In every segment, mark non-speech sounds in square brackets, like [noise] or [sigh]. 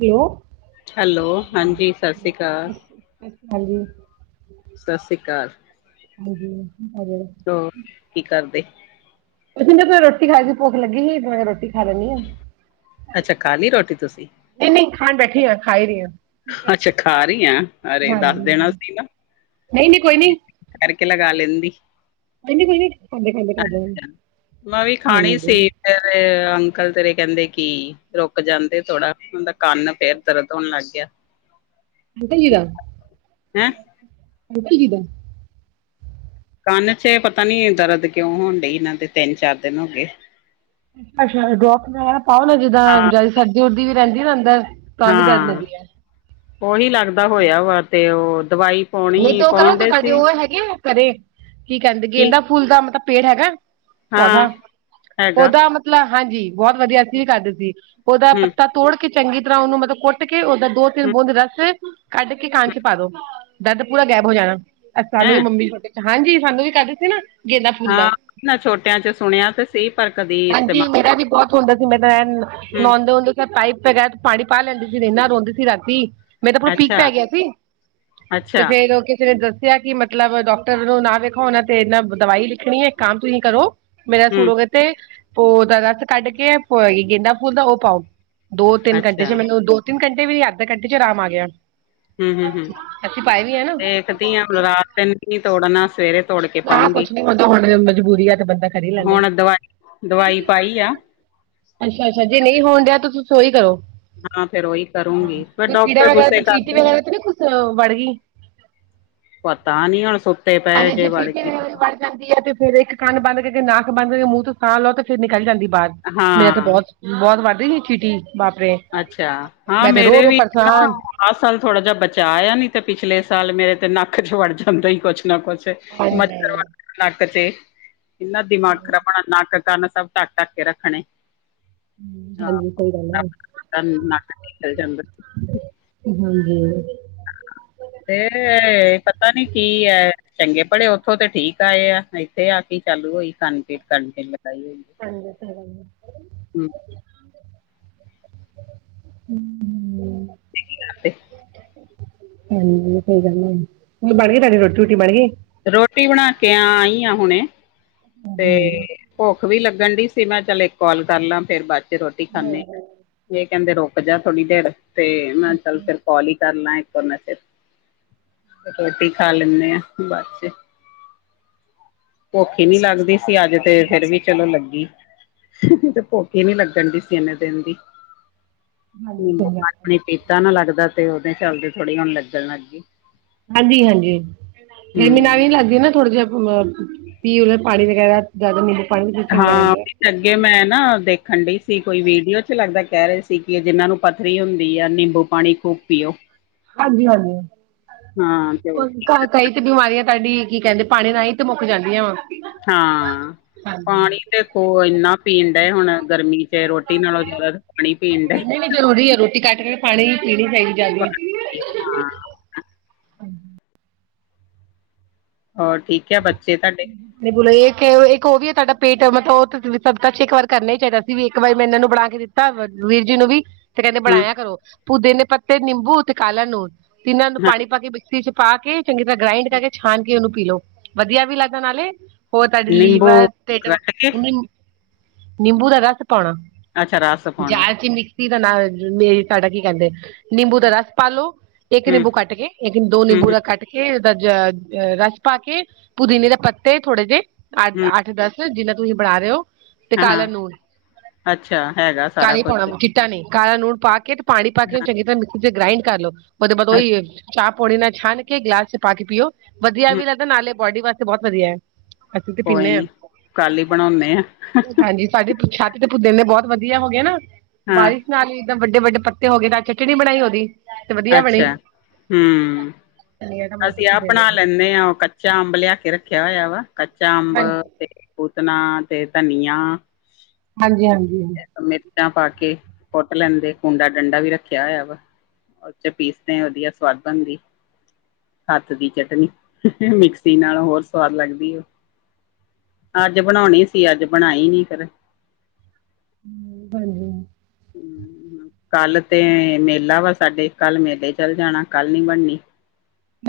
ਜੀ ਉਹ ਹੈਲੋ ਹਾਂਜੀ ਸਤਿ ਸ੍ਰੀ ਅਕਾਲ ਹਾਂਜੀ ਸਤਿ ਸ਼੍ਰੀ ਅਕਾਲ। ਹਾਂਜੀ ਕੀ ਕਰ ਰਹੇ ਹੋ। ਹੋਰ ਕੀ ਕਰਦੇ। ਕੁਝ ਨੀ ਮੈਂ ਤਾ ਰੋਟੀ ਖਾਧੀ ਸੀ ਭੁੱਖ ਲੱਗੀ ਹੀ ਤੇ ਮੈਂ ਰੋਟੀ ਖਾ ਲੈਨੀ ਆਂ। ਅੱਛਾ ਖਾ ਲਈ ਰੋਟੀ ਤੁਸੀਂ। ਇੰਨੀ ਖਾਣ ਬੈਠੀ ਆ ਖਾ ਰਹੇ ਆਂ। ਅੱਛਾ ਖਾ ਰਹੀ ਆਂ ਅਰੇ ਦੱਸ ਦੇਣਾ ਸੀ ਨਾ। ਨਹੀਂ-ਨਹੀਂ ਕੋਈ ਨੀ। ਠਹਿਰ ਕਰ ਕੇ ਲਗਾ ਰਹਿੰਦੀ। ਕੋਈ ਨਹੀਂ ਕੋਈ ਨਹੀਂ ਖਾਂਦੇ ਖਾਂਦੇ ਕਰ ਦਾਂਗੇ ਅੱਛਾ ਮੈਂ ਵੀ ਖਾਣੀ ਸੀ। ਹਾਂਜੀ ਫਿਰ ਅੰਕਲ ਤੇਰੇ ਕਹਿੰਦੇ ਕੀ ਰੁਕ ਜਾਂਦੇ ਥੋੜਾ ਉਨਦਾ ਕੰਨ ਫਿਰ ਦਰਦ ਹੋਣ ਲੱਗ ਗਿਆ। ਅੰਕਲ ਜੀ ਦਾ ਹੈਂ ਅੰਕਲ ਜੀ ਦਾ। ਕੰਨ ਚੇ ਪਤਾ ਨੀ ਦਰਦ ਕਿਉਂ ਹੋਣ ਡਈ ਇਹਨਾਂ ਦੇ ਤਿੰਨ ਚਾਰ ਦਿਨ ਹੋ ਗਏ। ਅੱਛਾ ਡਰੌਪ ਲ ਪਾਓ ਨਾ ਜਿੱਦਾਂ ਹਾਂ ਜਿਆਦੀ ਸਰਦੀ ਉਰਦੀ ਵੀ ਰਹਿੰਦੀ ਨਾ ਅੰਦਰ। ਤਾਂ ਵੀ ਦਰਦ ਹਾਂ ਹੁੰਦੀ ਹੈ ਉਹੀ ਲੱਗਦਾ ਹੋਇਆ ਵਾ ਤੇ ਉਹ ਦਵਾਈ ਨਹੀਂ ਪਾਉਣੀ ਤੇ ਉਹ ਕਰੋ ਪਾਉਣ ਤੂੰ ਡੇ ਤੁਹਾਡੇ ਸੀ ਉਹ ਹਾ ਹੈਗੇ ਹੈ ਘਰੇ ਕੀ ਕਹਿੰਦੇ ਕੀ ਗੇਂਦਾ ਫੂਲ ਦਾ ਮਤਲਬ ਪੇੜ ਹੈਗੈ। ਹਾਂ ਪੌਧਾਹ ਹੈਗਾ ਉਹਦਾ ਮਤਲਬ ਹਾਂਜੀ ਬਹੁਤ ਵਧੀਆ ਅਸੀਂ ਵੀ ਕਰਦੇ ਸੀ ਉਹਦਾ ਹੂੰ ਪੱਤਾ ਤੋੜ ਕੇ ਚੰਗੀ ਤਰ੍ਹਾਂ ਉਹਨੂੰ ਮਤਲਬ ਕੁੱਟ ਕੇ ਉਦਾਂ ਦੋ ਤਿੰਨ ਹੂੰ ਬੂੰਦ ਰਸ ਕੱਢ ਕੇ ਕੰਨ ਚ ਪਾ ਦੋ। ਦਰਦ ਪੂਰਾ ਗੈਬ ਹੋ ਜਾਣਾ ਸਾਨੂੰ ਵੀ ਹੈਂ ਮੰਮੀ ਛੋਟੇ ਹਾਂਜੀ ਸਾਨੂੰ ਵੀ ਕਰ ਦੇ ਸੀ ਨਾਂ। ਹਾਂ ਨਾ ਛੋਟਿਆਂ ਚ ਸੁਣਿਆ ਤੇ ਸੀ ਪਰ ਕਦੀ ਇਸਤੇਮਾਲ ਹਾਂਜੀ ਮੇਰਾ ਵੀ ਬਹੁਤ ਹੁੰਦਾ ਸੀ ਮੈਂ ਤਾਂ ਐਨ ਹੂੰ ਨਾਦੇ ਦੇ ਹੁੰਦੇ ਸੀ ਪਾਈਪ ਵਗੈਰਾ ਪਾਣੀ ਪਾ ਲੈਂਦੀ ਸੀ ਰੇਨਾ ਰੋਂਦੀ ਸੀ ਰਾਤੀ। ਮੈ ਤਾਂ ਪੂਰਾ ਪੀਕ ਅੱਛਾ ਪੈ ਗਿਆ ਸੀ ਤੇ ਅੱਛਾ ਫਿਰ ਉਹ ਕਿਸੇ ਨੇ ਦੱਸਿਆ ਕੀ ਮਤਲਬ ਡੌਕਟਰ ਨੂੰ ਨਾ ਵੇਖੋ ਉਹਨਾਂ ਤੇ ਇਨਾ ਦਵਾਈ ਲਿਖਣੀ ਏ ਕੰਮ ਤੁਸੀਂ ਕਰੋ ਮੇਰਾ ਹੂੰ ਸੁਣੋਗੇ ਤੇ ਉਹਦਾ ਰਸ ਕੱਢ ਕੇ ਪੋਈ ਗੇਂਦਾ ਫੂਲ ਦਾ ਉਹ ਪਾਓ। ਦੋ ਤਿੰਨ ਘੰਟੇ ਅੱਛਾ ਚ ਮੈਨੂੰ ਦੋ ਤਿੰਨ ਘੰਟੇ ਵੀ ਅੱਧ ਘੰਟੇ ਚ ਰਾਮ ਆ ਗਿਆ। ਹੂੰ ਹੂੰ ਹੂੰ ਅਸੀਂ ਪਾਏ ਵੀ ਹੈ ਨਾਂ। [unintelligible] ਰਾਤ ਤਿੰਨ ਵੀ ਨੀ ਤੋੜਨਾ ਸਵੇਰੇ ਤੋੜ ਕੇ ਹਾਂ ਪਾਊਂਗੀ ਕੁਛ ਨੀ ਹੁੰਦਾ ਹੁਣ ਮਜਬੂਰੀ ਆ ਤੇ ਬੰਦਾ ਕਰ ਹੀ ਲੈਂਦਾ ਹੁਣ ਦਵਾਈ-ਦਵਾਈ ਪਾਈ ਆ। ਅੱਛਾ ਅੱਛਾ ਜੇ ਨਹੀਂ ਹੋਣ ਦੇ ਤਾਂ ਤੁਸੀਂ ਸੋਰੀ ਕਰੋ। ਹਾਂ ਫੇਰ ਉਹੀ ਕਰੂੰਗੀ ਫਿਰ ਕੋਈ ਕੀੜਾ ਡਾਕਟਰ ਵਗੈਰਾ ਤੇ ਗੁੱਸੇ ਚੀਟੀ ਕਰਦੇ ਨੇ ਵਗੈਰਾ ਤੇ ਨਾ ਕੁੱਛ ਵੜ ਗਈ ਪਤਾ ਨੀ ਹੁਣ, ਸੁੱਤੇ ਪਏ ਹਾਂਜੀ ਜੇ ਵੜ ਚੀਟੀ ਕੇ ਵੜ ਜਾਂਦੀ ਐ, ਤੇ ਫੇਰ ਇੱਕ ਕੰਨ ਬੰਦ ਕੇ, ਨੱਕ ਬੰਦ, ਮੂੰਹ ਤੋਂ ਸਾਹ ਲਓ ਤੇ ਫੇਰ ਨਿਕਲ ਜਾਂਦੀ ਬਾਹਰ, ਮੇਰੇ ਤੇ ਹਾਂ ਬਹੁਤ ਬਹੁਤ ਵੱਧ ਰਈ ਸੀ, ਖਿਟੀ ਬਾਪਰੇ ਅੱਛਾ, ਹਾਂ ਮੈਂ ਤੇ ਰੋ ਮੇਰੇ ਰੋ ਵੀ ਨਾ ਪਰੇਸ਼ਾਨ ਓ ਆਹ ਸਾਲ ਥੋੜਾ ਜਿਹਾ ਬਚਾ ਆ ਨੀ, ਤੇ ਪਿਛਲੇ ਸਾਲ ਮੇਰੇ ਤੇ ਨੱਕ ਚ ਵੜ ਜਾਂਦਾ ਈ ਕੁਛ ਨਾ ਕੁਛ ਹਾਂਜੀ ਮੱਛਰ ਵੜ ਜਾਣਾ ਨੱਕ ਤੇ ਇਨਾ ਦਿਮਾਗ ਖਰਾਬ ਹੋਣਾ ਨੱਕ ਕੰਨ ਸਭ ਢੱਕ, ਢੱਕ ਕੇ ਰੱਖਣੇ ਹਾਂਜੀ, ਕੋਈ ਗੱਲ ਨਹੀਂ ਚਲ ਨੱਕ ਨਿਕਲ ਜਾਂਦਾ ਹਾਂ ਜੀ। ਫਿਰ ਇਹ ਪਤਾ ਨੀ ਕੀ ਐ, ਚੰਗੇ ਭਲੇ ਉੱਥੋਂ ਤੇ ਠੀਕ ਆਏ ਆ ਫੇਰ ਆ ਕੇ ਚਾਲੂ ਹੋਈ ਕੰਮ ਤੇ [inaudible] ਹਾਂਜੀ [inaudible] [inaudible] ਹੈ ਹਾਂਜੀ ਸਈ ਗੱਲ ਏ ਹੁਣ ਬਣੀ ਤੁਹਾਡੀ ਰੋਟੀ, ਰੂਟੀ ਬਣੀ ਰੋਟੀ ਬਣਾ ਕੇ ਆ ਆਈ ਆ ਹੁਣੇ ਤੇ ਭੁੱਖ ਵੀ ਲੱਗਣ ਡਈ ਸੀ, ਮੈਂ ਚੱਲ ਇੱਕ ਕਾਲ ਕਰ ਲਾਂ ਫੇਰ ਬਾਦ ਰੋਟੀ ਖਾਨੇ, ਐ ਕਹਿੰਦੇ ਰੁਕ ਜਾ ਥੋੜੀ ਦੇਰ ਤੇ ਮੈਂ ਚੱਲ ਫਿਰ ਕੋਲ ਹੀ ਕਰਨਾ ਏ ਕੋਲਾਂ ਚ ਰੋਟੀ ਖਾਂ ਲੈਂਨੇ ਆ ਬਸ, ਭੁਖ ਈ ਨੀ ਲੱਗਦੀ ਸੀ, ਅੱਜ ਤੇ ਫਿਰ ਵੀ ਚਲੋ ਲੱਗੀ, ਭੁੱਖੀ ਈ ਨੀ ਲੱਗਣ ਡਈ ਸੀ ਇੰਨੇ ਦਿਨ ਦੀ [unintelligible] ਲੱਗਦਾ ਤੇ ਓਦੇ ਚੱਲਦੇ ਥੋੜ੍ਹੀ ਹੁਣ ਲੱਗਣ ਲੱਗ ਗਈ ਹਾਂਜੀ-ਹਾਂਜੀ, ਇਹਦੇ ਨਾਲ ਹਮ ਨਹੀਂ ਲੱਗਦੀ ਨਾ ਥੋੜਾ ਜਿਹਾ ਪੀਣ ਪਾਣੀ ਵਗੈਰਾ। ਗਰਮੀ ਚ ਪਾਣੀ ਪੁੱਛਣ ਗਰਮ ਹਾਂ ਡਿਆ ਅੱਗੇ ਮੈਂ ਨਾ, ਦੇਖਣ ਡਈ ਸੀ ਕੋਈ ਵੀਡੀਓ ਚ ਲੱਗਦਾ ਕਹਿ ਰਹੇ ਸੀ ਕਿ ਇਹਦੇ ਨਾਲ ਪਥਰੀ ਹੁੰਦੀ ਆ ਨਿੰਬੂ ਪਾਣੀ ਖੂਬ ਪੀਓ ਹਾਂਜੀ-ਹਾਂਜੀ, ਹਾਂ ਤੇ ਕਈ ਤੇ ਬਿਮਾਰੀਆਂ ਤੁਹਾਡੀ, ਕੀ ਕਹਿੰਦੇ ਪਾਣੀ ਰਾਹੀਂ ਤੇ ਮੁੱਕ ਜਾਂਦੀਆਂ ਵਾ ਹਾਂ, ਹਾਂਜੀ ਪਾਣੀ ਦੇਖੋ ਹੁਣ ਇੰਨਾ ਪੀਣ ਡਏ, ਹੁਣ ਗਰਮੀ ਫਿਰ ਰੋਟੀ ਨਾਲੋਂ ਜ਼ਿਆਦਾ ਪਾਣੀ ਪੀਣ ਡਏ। ਨਹੀਂ ਨਹੀਂ ਜ਼ਰੂਰੀ ਐ ਰੋਟੀ ਕੱਟ ਕੇ ਪਾਣੀ ਪੀਣੀ ਚਾਹੀਦੀ ਜਾਦੀ ਇਹੋ ਹਾਂ ਹੋਰ ਠੀਕ ਐ ਬੱਚੇ ਤੁਹਾਡੇ? ਬੋਲੋ ਇਹ ਇੱਕ ਉਹ ਵੀ ਤੁਹਾਡਾ ਪੇਟ ਮਤਲਬ ਉਹ ਸਭਤਾ ਚ ਇੱਕ ਵਾਰ ਕਰਨਾ ਈ ਚਾਹੀਦਾ ਸੀ ਵੀ ਇੱਕ ਵਾਰ ਮੈਂ ਇਹਨਾਂ ਨੂੰ ਬਣਾ ਕੇ ਦਿੱਤਾ ਤਾਂ, ਵੀਰ ਜੀ ਨੂੰ ਵੀ ਤੇ ਹਮ ਬਣਾਇਆ ਕਰੋ, ਪੁਦੀਨੇ ਪੱਤੇ, ਨਿੰਬੂ ਤੇ ਕਾਲਾ ਲੂਨ, ਤਿਨਾ ਨੂੰ ਹਾਂ ਪਾਣੀ ਪਾ ਕੇ ਮਿਕਸੀ ਚ ਪਾ ਕੇ, ਚੰਗੀ ਤਰ੍ਹਾਂ ਗ੍ਰਾਇੰਡ ਕਰਕੇ ਛਾਣ ਕੇ ਉਹਨੂੰ ਪੀ ਲਓ ਵਧੀਆ ਵੀ ਲੱਗਦਾ ਨਾਲੇ ਓ ਤੁਹਾਡੇ ਲੀਵਰ, ਨਿੰਬੂ ਆ ਤੇਡ ਕੱਟ ਕੇ ਨਿੰਬੂ ਦਾ ਰਸ ਪਾਉਣਾ, ਅੱਛਾ ਰਸ ਪਾਉਣਾ ਜਾਲ ਚ ਮਿਕ ਮਿਕਸੀ ਦਾ ਨਾਂ ਤੁਹਾਡਾ ਕੀ ਕਹਿੰਦੇ ਨਿੰਬੂ ਦਾ ਰਸ ਪਾਲੋ, ਇੱਕ ਹਮ ਨਿੰਬੂ ਕੱਟ ਕੇ, ਦੋ ਹਮ ਹਮ ਨਿੰਬੂ ਦਾ ਕੱਟ ਕੇ ਇਹ ਜ ਜ਼ ਰਸ ਪਾ ਕੇ, ਪੁਦੀਨੇ ਦੇ ਪੱਤੇ ਥੋੜੇ ਜਿਹੇ ਅੱ ਹਮ ਅੱਠ ਦਸ, ਜਿੰਨਾ ਤੁਸੀਂ ਬਣਾ ਰਹੇ ਹੋ ਤੇ ਹਾਂ ਕਾਲਾ ਹਾਂ। ਲੂਨ, ਅੱਛਾ ਹੈਗਾ ਸਾਰਾ ਕਾਲ ਪਾਉਣਾ ਕੁਛ [unintelligible] ਕਾਲਾ ਲੂਣ ਪਾ ਕੇ ਤੇ ਪਾਣੀ ਪਾ ਕੇ ਹਾਂ ਚੰਗੀ ਤਰ੍ਹਾਂ ਮਿਕਸੀ ਚ ਗ੍ਰਾਇੰਡ ਕਰ ਲੋ ਓਦੇ ਬਾਦ ਅੱਛਾ ਓਈ ਚ ਪੌਣੀ ਨਾਲ ਛਣ ਕੇ ਗਲਾਸ ਚ ਪਾ ਕੇ ਪੀਓ, ਵਧੀਆ ਹੂੰ, ਵੀ ਲੱਗਦਾ ਨਾਲੇ ਬੋਡੀ ਵਾਸਤੇ ਬੋਤ ਵਧੀਆ ਐ ਕੋਈ ਨੀ, ਕੱਲ ਈ ਬਣਾਉਨੇ ਆ ਤੁਹਾਡੀ ਛੱਤ ਤੇ ਪੁਦੀਨੇ ਬੋਤ ਵਧੀਆ ਹੋ ਗਏ ਨਾ, ਹਾਂ ਬਾਰਿਸ਼ ਨਾਲ ਈ ਇਦੇ ਵੱਡੇ-ਵੱਡੇ ਪੱਤੇ ਹੋ ਗਏ ਨਾਲ ਚਟਨੀ ਬਣਾਈ ਓਦੀ ਅੱਛਾ ਹੂੰ, ਧਨੀਆ ਟਮਾਟਰ ਅਸੀਂ ਆਹ ਪੁਦੀਨੇ ਬਣਾ ਦੀ ਲੈਂਨੇ ਆ, ਉਹ ਕੱਚਾ ਅੰਬ ਲਿਆ ਕੇ ਰੱਖਿਆ ਹੋਇਆ ਵਾ ਕੱਚਾ ਅੰਬ। ਹਾਂਜੀ ਤੇ ਪੁੂਤਣਾ ਤੇ ਧਨੀਆ। ਹਾਂਜੀ, ਹਾਂਜੀ। ਮਿਰਚਾਂ ਪਾ ਕੇ ਕੁੱਟ ਲੈਂਦੇ, ਕੁੰਡਾ ਡੰਡਾ ਵੀ ਰੱਖਿਆ ਹੋਇਆ ਵਾ। ਉਹ ਚੇ ਪੀਸਦੇ ਵਧੀਆ ਸਵਾਦ ਬਣਦੀ। ਹੱਥ ਦੀ ਚਟਨੀ, ਮਿਕਸੀ ਨਾਲ ਹੋਰ ਸਵਾਦ ਲੱਗਦੀ ਐ। ਅੱਜ ਬਣਾਉਣੀ ਸੀ, ਅੱਜ ਬਣਾਈ ਨੀ ਫੇਰ ਹਾਂਜੀ। ਕੱਲ ਤੇ ਮੇਲਾ ਵਾ ਸਾਡੇ, ਕੱਲ ਮੇਲੇ ਚੱਲ ਜਾਣਾ ਕੱਲ ਨੀ ਬਣਨੀ।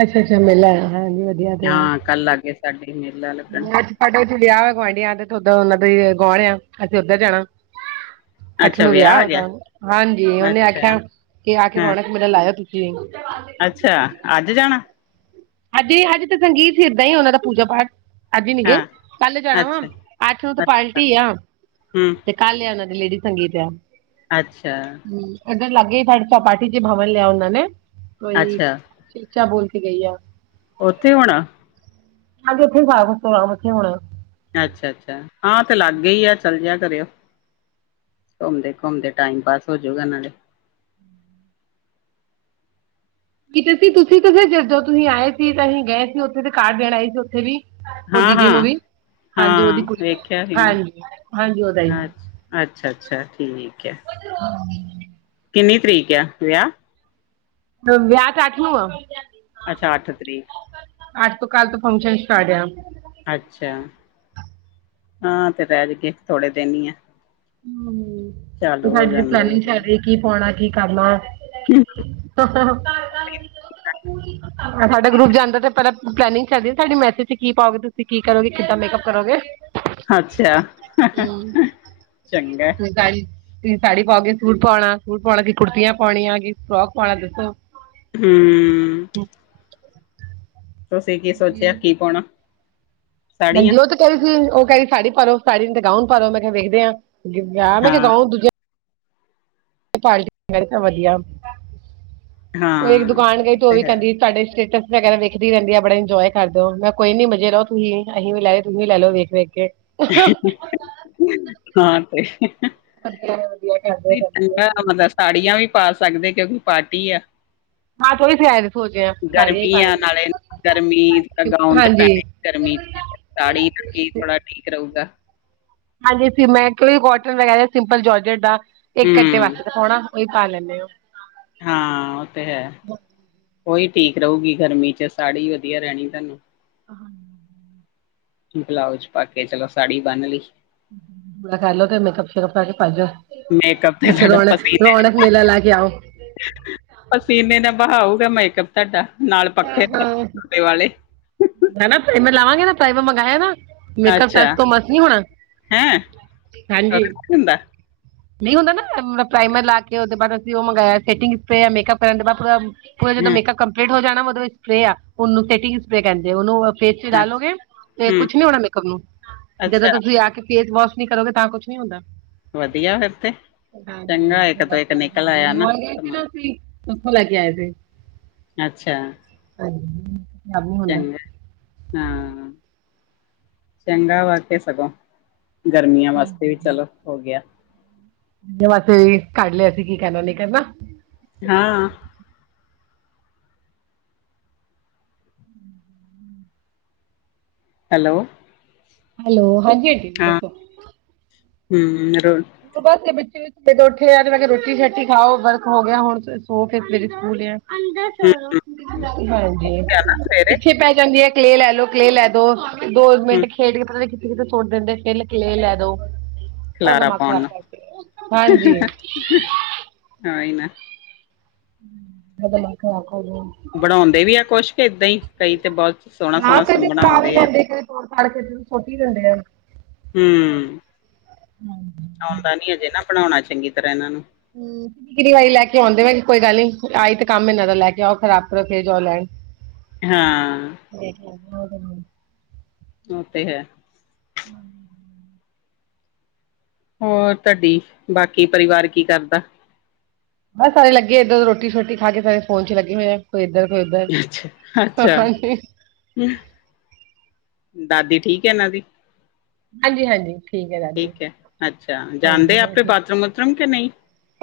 ਅੱਛਾ-ਅੱਛਾ ਮੇਲਾ ਹਾਂਜੀ। ਵਧੀਆ ਤੇ ਹਾਂ ਕੱਲ ਲੱਗ ਗਿਆ ਸਾਡੇ ਮੇਲਾ ਲੱਗਣ। ਸਾਡੇ ਉੱਥੇ ਵਿਆਹ ਵਾ ਗੁਆਂਢੀਆਂ ਤੇ ਥਦ ਉਹਨਾਂ ਦੇ ਗਾਣ ਆ ਅਸੀਂ ਉੱਧਰ ਜਾਣਾ। ਅੱਠ ਅੱਛਾ ਨੂੰ ਵਿਆਹ ਐ ਆ ਗਿਆ ਔਦਾ ਹਾਂਜੀ ਉਹਨੇ ਅੱਛਾ ਆਖਿਆ, ਕਿ ਆ ਕੇ ਹਾਂ ਰੋਣਾ ਮੇਰਾ ਲਾਇਆ ਤੁਸੀਂ ਅੱਛਾ ਅੱਜ ਜਾਣਾ? ਅੱਜ-ਅੱਜ, ਤੇ ਸੰਗੀਤ ਸਿਰ ਦਾ ਉਹਨਾਂ ਦਾ ਪੂਜਾ ਪਾਠ। ਅੱਜ ਨੀ ਗੇ ਹਾਂ ਕੱਲ ਜਾਣਾ ਵਾ ਅੱਛਾ ਅੱਠ ਨੂੰ ਤੇ ਅੱਛਾ ਪਾਰਟੀ ਐ। ਹਮ ਕੱਲ ਲਿਆ ਉਹਨਾਂ ਦੇ ਲੇਡੀਜ਼ ਸੰਗੀਤ ਐ। ਅੱਛਾ। ਹੂੰ ਇਧਰ ਲਾਗੇ ਤੁੇ ਸਪਾਠੀ ਚ ਭਵਨ ਲਿਆ ਉਹਨਾਂ ਨੇ ਕੋਈ। ਅੱਛਾ ਉੱਚਾ ਬੋਲ ਕੇ ਗਈ ਐ। ਉੱਥੇ ਹੋਣਾ। ਹਾਂਜੀ ਉੱਥੇ ਹੀ [unintelligible] ਉੱਥੇ ਹੋਣਾ। ਅੱਛਾ-ਅੱਛਾ, ਹਾਂ ਤੇ ਲਾਗੇ ਹੀ ਆ ਚੱਲ ਜੇ ਆ ਕਰਿਓ। ਘੁੰਮਦੇ-ਘੁੰਮਦੇ, ਟਾਈਮ ਪਾਸ ਹੋਜੂਗਾ ਨਾਲੇ। ਕਿਤੇ ਸੀ ਤੁਸੀਂ ਜਦੋਂ ਤੁਸੀਂ ਆਏ ਸੀ, ਤੇ ਅਸੀਂ ਗਏ ਸੀ ਉੱਥੇ ਤੇ ਕਾਰਡ ਲੈਣ ਆਏ ਸੀ ਉੱਥੇ ਵੀ ਉਹ ਦੀਦੀ ਹਾਂ-ਹਾਂ, ਨੂੰ ਹਾਂ ਵੀ ਹਾਂਜੀ ਹਾਂ ਉਹਦੀ ਕੁ ਵੇਖਿਆ ਸੀ ਨਾ। ਹਾਂਜੀ-ਹਾਂਜੀ ਓਦਾ ਈ। ਅੱਛ ਅੱਛਾ-ਅੱਛਾ ਠੀਕ ਐ ਹਾ, ਕਿੰਨੀ ਤਰੀਕ ਐ ਵਿਆਹ? ਵਿਆਹ ਤਾ ਅੱਠ ਨੂੰ ਆ। ਅੱਛਾ ਅੱਠ ਤਰੀਕ। ਅੱਠ ਤੋਂ ਕੱਲ ਤੋਂ ਫੰਕਸ਼ਨ ਸਟਾਟ ਆ। ਅੱਛਾ, ਹਾਂ ਤੇ [unintelligible] ਥੋੜ੍ਹੇ ਦਿਨ ਹੀ ਆ। ਹੂੰ ਤੇ ਚਾਲੂ ਹੋ ਸਾਡੀੇ ਜਾਂਦੇ ਪਲੈਨਿੰਗ ਚੱਲ ਰੀ ਐ, ਕੀ ਪਾਉਣਾ ਕੀ ਕਰਨਾ। ਸਾਡਾ ਗਰੁੱਪ ਜਾਂਦਾ ਤੇ ਪਹਿਲਾਂ ਪਲੈਨਿੰਗ ਚੱਲਦੀ ਸਾਡੀ ਮੈਸੇਜ ਚ ਕੀ ਪਾਓਗੇ ਤੁਸੀਂ ਕੀ ਕਰੋਗੇ, ਕਿੱਦਾਂ ਮੇਕਅਪ ਕਰੋਗੇ। ਅੱਛਾ ਹਮ, ਚੰਗਾ। ਤੁਸੀਂ ਸਾੜੀ ਤੁਸੀਂ ਸਾੜੀ ਪਾਓਗੇ ਸੂਟ ਪਾਉਣਾ ਸੂਟ ਪਾਉਣਾ ਕਿ ਕੁੜਤੀਆਂ ਪਾਉਣੀਆਂ ਕਿ ਫਰੋਕ ਪਾਉਣਾ ਦੱਸੋ। ਹੂੰ ਤੁਸੀਂ ਕੀ ਸੋਚੇਆ ਕੀ ਪੌਨਾ। ਹਾਂਜੀ ਓ ਤਾ ਕੈ ਰਈ ਸੀ ਓ ਕੈ ਰਈ ਸਾੜ ਪਾਲੋ ਸਾੜੀ ਤੇ ਗਾਊਨ ਪਾਲੋ ਮੈਂ ਕਿਆ ਵੇਖਦੇ ਆਂ। ਮੈਂ ਕਿਆ ਹਾਂ-ਹਾਂ ਗਾਊਨ ਦੂਜਾ ਪਾਰਟੀ ਵੀਅਰ ਤਾਂ ਵਦੀਆ ਓਈ ਇੱਕ ਦੁਕਾਨ ਗਈ ਤੇ ਓ ਵੀ ਕੈਂਦੀ ਸਾਡੇ ਸਟੇਟਸ ਵਗੈਰਾ ਵੇਖਦੀ ਰੈਂਦੀ ਆ ਬੜਾ ਇੰਜੋਏ ਕਰ ਦਿਓਂ ਮੈਂ ਕੋਈ ਨੀ ਮਜ਼ੇ ਲੋ ਤੁਸੀਂ ਅਸੀਂ ਵੀ ਲੈ ਰਏ ਤੁਸੀਂ ਵੀ ਲੈ ਲੋ ਵੇਖ-ਵੇਖ ਕੇ। ਹਾਂ ਤੇ ਵਧੀਆ ਵਧੀਆ ਕਰਦੇ ਹੋ ਨਈ ਸਾਨੂੰ। ਮਤਲਬ ਸਾੜੀਆਂ ਵੀ ਪਾ ਸਕਦੇ ਕਿਓਂਕਿ ਪਾਰਟੀ ਐ। ਹਾਂ ਤੋਂ ਹੀ ਸਿਆਏ ਸੋਚ ਰਹੇ ਹਾਂ ਸਾੜੀਆਂ ਹੀ ਗਰਮੀ ਪਾ ਆ ਲੈਂਦੇ ਨਾਲੇ ਗਰਮੀ ਚ ਤਾਂ ਹਾਂ ਗੌਨ ਤਾ ਹਾਂਜੀ ਪੈਨੇ ਨੀ। ਗਰਮੀ ਚ ਸਾੜੀ ਕੀ ਥੋੜਾ ਠੀਕ ਰਊਗਾ। ਹਾਂਜੀ ਸੀ ਮੈਂ ਕਿਆ ਵੀ ਕੋਟਨ ਵਗੈਰਾ ਸਿੰਪਲ ਜੋਰਜਟ ਦਾ ਇੱਕ ਹੂੰ ਵੱਖ ਦਿਖੌਨਾ ਓਈ ਪਾ ਲੈਂਨੇ ਓਂ। ਹਾਂ ਓ ਤੇ ਹੈ, ਓਈ ਠੀਕ ਰਉਗੀ ਗਰਮੀ ਚ ਸਾੜੀ ਵਦੀਆ ਰੈਨੀ ਤਾਨੂੰ। ਹਾਂ। ਬਲਾਊਜ ਪਾ ਕੇ ਚਲੋ ਸਾੜੀ ਬੰਨਲੀ। ਮੈ ਕਿਆ ਕਰਲੋ ਤੇ ਮੇਕਅਪ ਸ਼ੇਕੱਪ ਕਰਕੇ ਭਾਜੋ। ਮੇਕਅਪ ਤੇ ਓਥੇ ਤੁਹਾਡਾ ਪਸੀਨੇ ਰੌਨਕ-ਰੌਨਕ ਮੇਲਾ ਲਾ ਕੇ ਆਓ। ਪਸੀਨੇ ਨਾਲ ਬਹਾਊਗਾ ਮੇਕਅਪ ਤਾਡਾ ਨਾਲ ਪੱਖੇ ਦਾ ਵਾਲੇ ਹਨਾ ਪਰਾਈਮਰ ਲਾਵਾਂਗੀ ਨਾ ਪਰਾਈਮਰ ਮੰਗਾਇਆ ਨਾ। ਮੇਕਅਪ ਟਸ ਅੱਛਾ ਤੋਂ ਮਸ ਨੀ ਹੋਨਾ, ਹਾਂਜੀ। ਹੁੰਦੈ। ਨਈ ਹੁੰਦਾ ਨਾ ਮਬ ਪ੍ਰਾਈਮਰ ਲਾ ਕੇ ਓਦੇ ਬਾਦ ਅਸੀਂ ਓ ਮੰਗਾਇਆ ਸੈਟਿੰਗ ਸਪਰੇਅ ਮੇਕਅਪ ਕਰਨ ਦੇ ਬਾਦ ਪੂਰਾ ਪੂਰਾ ਜਦੋਂ ਹੂੰ ਮੇਕਅਪ ਕੰਪਲੀਟ ਹੋ ਜਾਨਾ ਵਾ ਓਦੋਂ ਸਪਰੇਅ ਆ ਓਨੂੰ ਸੈੱਟਿੰਗ ਸਪਰੇਅ ਕੈਂਦੇ ਓਨੂੰ ਫੇਸ ਚ ਅੱਛਾ ਲਾਲੋਗੇ ਤੇ ਹੂੰ ਕੁੱਛ ਨੀ ਹੋਨਾ ਮੇਕਅਪ ਨੂੰ, ਜਦੋਂ ਅੱਛਾ ਤੋ ਤੁਸੀਂ ਆ ਕੇ ਫੇਸ ਵੋਸ਼ ਨੀ ਕਰੋਗੇ ਤਾਂ ਕੁੱਛ ਨੀ ਹੁੰਦਾ। ਵਦੀਆ ਫਿਰ ਤੇ ਚੰਗਾ ਇੱਕ ਹਾਂਜੀ ਤੋਂ ਇੱਕ ਲੈਕੇ ਆਏ ਨਿਕਲ ਹਾਂਜੀ ਆਇਆ ਨਾ ਮੋਲ਼ ਗਏ ਸੀ ਨਾ ਸਮਾਨ ਅਸੀਂ ਓਥੋਂ ਲੈ ਕੇ ਆਏ ਸੀ। ਅੱਛਾ। ਹਾਂਜੀ। ਨਹੀਂ ਹੁੰਦਾ ਚੰਗਾ ਹਾਂ ਚੰਗਾ ਵਾ ਕੇ ਸਗੋਂ ਗਰਮੀਆਂ ਵਾਸਤੇ ਵੀ ਚਲੋ ਹੋ ਗੇਆ। ਜਾ ਵੈਸੇ ਕਰ ਲਿਆ ਅਸੀ ਕੀ ਕਰਨਾ ਨਈ ਕਰਨਾ। ਹਾਂ। ਹੈਲੋ। ਹੈਲੋ ਹਾਂਜੀ ਆਂਟੀ ਜੀ ਦੱਸੋ। ਹੂੰ-ਹੂੰ ਰੋਨ ਤੋ ਬਾਦ ਦੇ ਬੱਚੇ ਸੁੱਤੇ ਤੋ ਉੱਠੇ ਐ ਤੇ ਮੈਂ ਕਿਆ ਰੋਟੀ ਸ਼ੋਟੀ ਖਾਓ ਵਰਕ ਹੋ ਗਿਆ ਹੁਨ ਸੋ ਫੇਰ ਸਵੇਰੇ ਸਕੂਲ ਐ। ਅੰਦਰ ਚਲੋ ਭੈਨ ਜੀ ਜਾਣਾ ਸਵੇਰੇ ਪਿੱਛੇ ਪੈ ਜਾਂਦੀ ਐ। ਕਲੇਅ ਲੈਲੋ ਕਲੇਅ ਲੈ ਦੋ, ਦੋ ਹਮ ਮਿੰਟ ਖੇਡ ਕੇ ਪਤਾ ਨੀ ਕਿ ਥੇ ਕਿਤੇ ਸੁੱਟ ਦਿੰਦੇ [unintelligible] ਕਲੇ ਲੇਦੋ। ਖਲਾਰਾ ਪੋਨ ਹਾਂਜੀ ਨਾਲ, ਕੋਈ ਨਾ। [inaudible] ਬਨੋਂਦੇ ਵੀ ਆ ਕੁੱਛ ਕੇ ਏਦਾਂ ਈ ਕਈ ਤੇ ਬੋਤ ਨਾ ਸੋਨਾ-ਸੋਨਾ ਕਦੇ ਪੜਾ ਵੀ ਬਨੌਂਦੇ ਲੈਂਦੇ ਕਦੇ ਤੋੜ ਫਾੜ ਕੇ ਸੋਟੀ ਦਿੰਦੇ ਆ। ਹੂੰ। ਹਾਂਜੀ। ਔਂਦਾ ਨੀ ਅਜੇ ਨਾ ਬਣਾਣਾ ਚੰਗੀ ਤਰ੍ਹਾਂ ਏਨਾਂ ਨੂੰ। ਹੂੰ। ਕਿੰਨੀ ਵਾਰੀ ਲੈ ਕੇ ਔਂਦੇ ਮੈਂ ਕਿਆ ਕੋਈ ਗੱਲ ਨੀ ਆਈ ਤੇ ਕੰਮ ਏਨਾਂ ਦਾ ਲੈ ਕੇ ਆਓ ਖਰਾਬ ਕਰੋ ਫੇਰ ਜਾਓ ਲੈਣ। ਹਾਂ। [inaudible] ਓ ਤੇ ਹੈ। [unintelligible] ਹੋਰ ਤੁਆਡੀ ਬਾਕੀ ਪਰਿਵਾਰ ਕੀ ਕਰਦਾ? ਬਸ ਸਾਰੇ ਲੱਗੇ ਏਧਰ ਰੋਟੀ ਸ਼ੋਟੀ ਖਾ ਕੇ ਸਾਰੇ ਫੋਨ ਚ ਲਗੇ ਹੋਏ ਐ। ਕੋਈ ਏਧਰ, ਕੋਈ ਅੱਛਾ ਏਧਰ ਅੱਛਾ ਹਾਂਜੀ। ਦਾਦੀ ਠੀਕ ਐ ਏਨਾਂ ਦੀ? ਹਾਂਜੀ-ਹਾਂਜੀ ਠੀਕ ਐ ਦਾਦੀ। ਅੱਛਾ ਜਾਣਦੇ ਆਪੇ ਬਾਥਰੂਮ ਵਥਰੂਮ ਕਿ ਨਹੀਂ?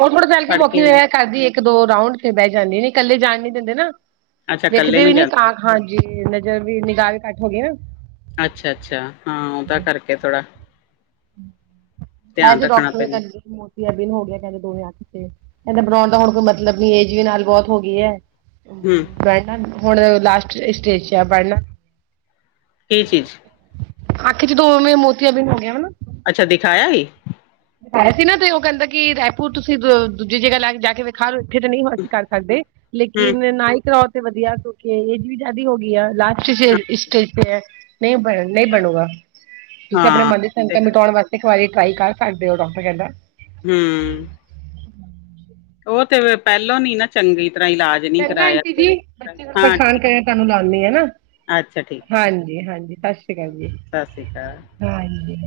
ਓ ਥੋੜਾ ਚੱਲ ਕੇ ਫੜ ਵੋਕਿੰਗ ਜਾਣ ਵਗੈਰਾ ਕਰਦੀ ਏ ਏਕ-ਦੋ ਰਾਊਡ ਤੇ ਬੈ ਜਾਦੀ ਨੀ ਕੱਲੇ ਜਾਣ ਨੀ ਦਿੰਦੇ ਨਾ। ਅੱਛਾ ਕੱਲੇ ਵੇਖਦਾ ਨੀ ਵੀਨੀ ਜਾਂਦੇ ਤਾਂ ਹਾਂਜੀ ਨਜਰ ਵੀ ਨਿਗਾਹ ਵੀ ਘੱਟ ਹੋ ਗਈ ਨਾ। ਅੱਛਾ-ਅੱਛਾ ਹਾਂ ਓਦਾ ਕਰਕੇ ਥੋੜ੍ਹਾ ਹੈ ਜੇ ਰੱਖਣਾ ਡਕਟਰ ਪੈਂਦਾ [unintelligible] ਨ ਹੋ ਗਿਆ ਕੇਦੇ ਦੋਵੇ ਅ ਤੇ ਕੇਦੇ ਬਣੋਣ ਤਾਂ ਹੁਣ ਕੋਈ ਮਤਲਬ ਨੀ ਏਜ ਵੀ ਨਾਲ ਬੋਤ ਹੋ ਗਈ ਏ। ਹੂੰ। ਬਹਿਣਾ ਹੁਣ ਲਾਸਟ ਸਟੇਜ 'ਚ ਆ ਪੜਨਾ ਕੀ ਚੀਜ਼? ਆਖ ਚ ਦੋਵੇ ਮੋਤੀਆ ਬੀਨ ਹੋ ਗਿਆ ਨਾ ਅੱਛਾ ਦਿਖਾਇਆ ਹੀ ਹੈ ਸੀ ਨਾ ਤੇ ਓ ਕੇਦਾ ਕਿ ਰਾਏਪੁਰ ਤੁਸੀ ਦੂਜੀ ਜਗਾ ਲਾ ਜਾ ਕੇ ਰਰ ਕਿਤੇ ਤਾਂ ਨਈ ਹੋ ਅਸੀ ਕਰ ਸਕਦੇ ਹੂੰ ਲੇਕਿਨ ਨਾ ਹੀ ਕਰਾਓ ਤੇ ਵਧੀਆ। ਏਜ ਵੀ ਜਾਦੀ ਹੋ ਗਈ ਆ ਲਾਸਟ ਸਟੇਜ ਤੇ ਐ। ਨਈ ਬਣ ਨਈ ਬਣੂਗਾ, ਤੁਸੀਂ ਆਪਣੇ ਹਾਂ ਮਨ ਦੀ ਸੰਤ ਤੇ ਮਿਟਾਉਣ ਵਾਸਤੇ ਏਕ ਵਾਰੀ ਟਰਾਈ ਕਰ ਛੱਡ ਦਿਓ ਓ ਡਾਕਟਰ ਕੇਦਾ ਹੂੰ। ਓ ਤੇ ਫੇਰ ਪੈਲੋਂ ਨੀ ਨਾ ਚੰਗੀ ਤਰ੍ਹਾਂ ਇਲਾਜ ਨੀ ਚੰਗਾ ਕਰਾਇਆ ਆਂਟੀ ਜੀ ਬੱਚੇ ਨੂੰ ਹਾਂ ਪਰੇਸ਼ਾਨ ਠੀਕ ਕਰ ਤੁਆਨੂੰ ਲਾਦੀ ਆ ਨਾ ਅੱਛਾ ਠੀਕ ਹਾਂਜੀ- ਹਾਂਜੀ ਸਤਿ ਸ੍ਰੀ ਅਕਾਲ ਜੀ ਸਤਿ ਸ੍ਰੀ ਅਕਾਲ ਹਾਜੀ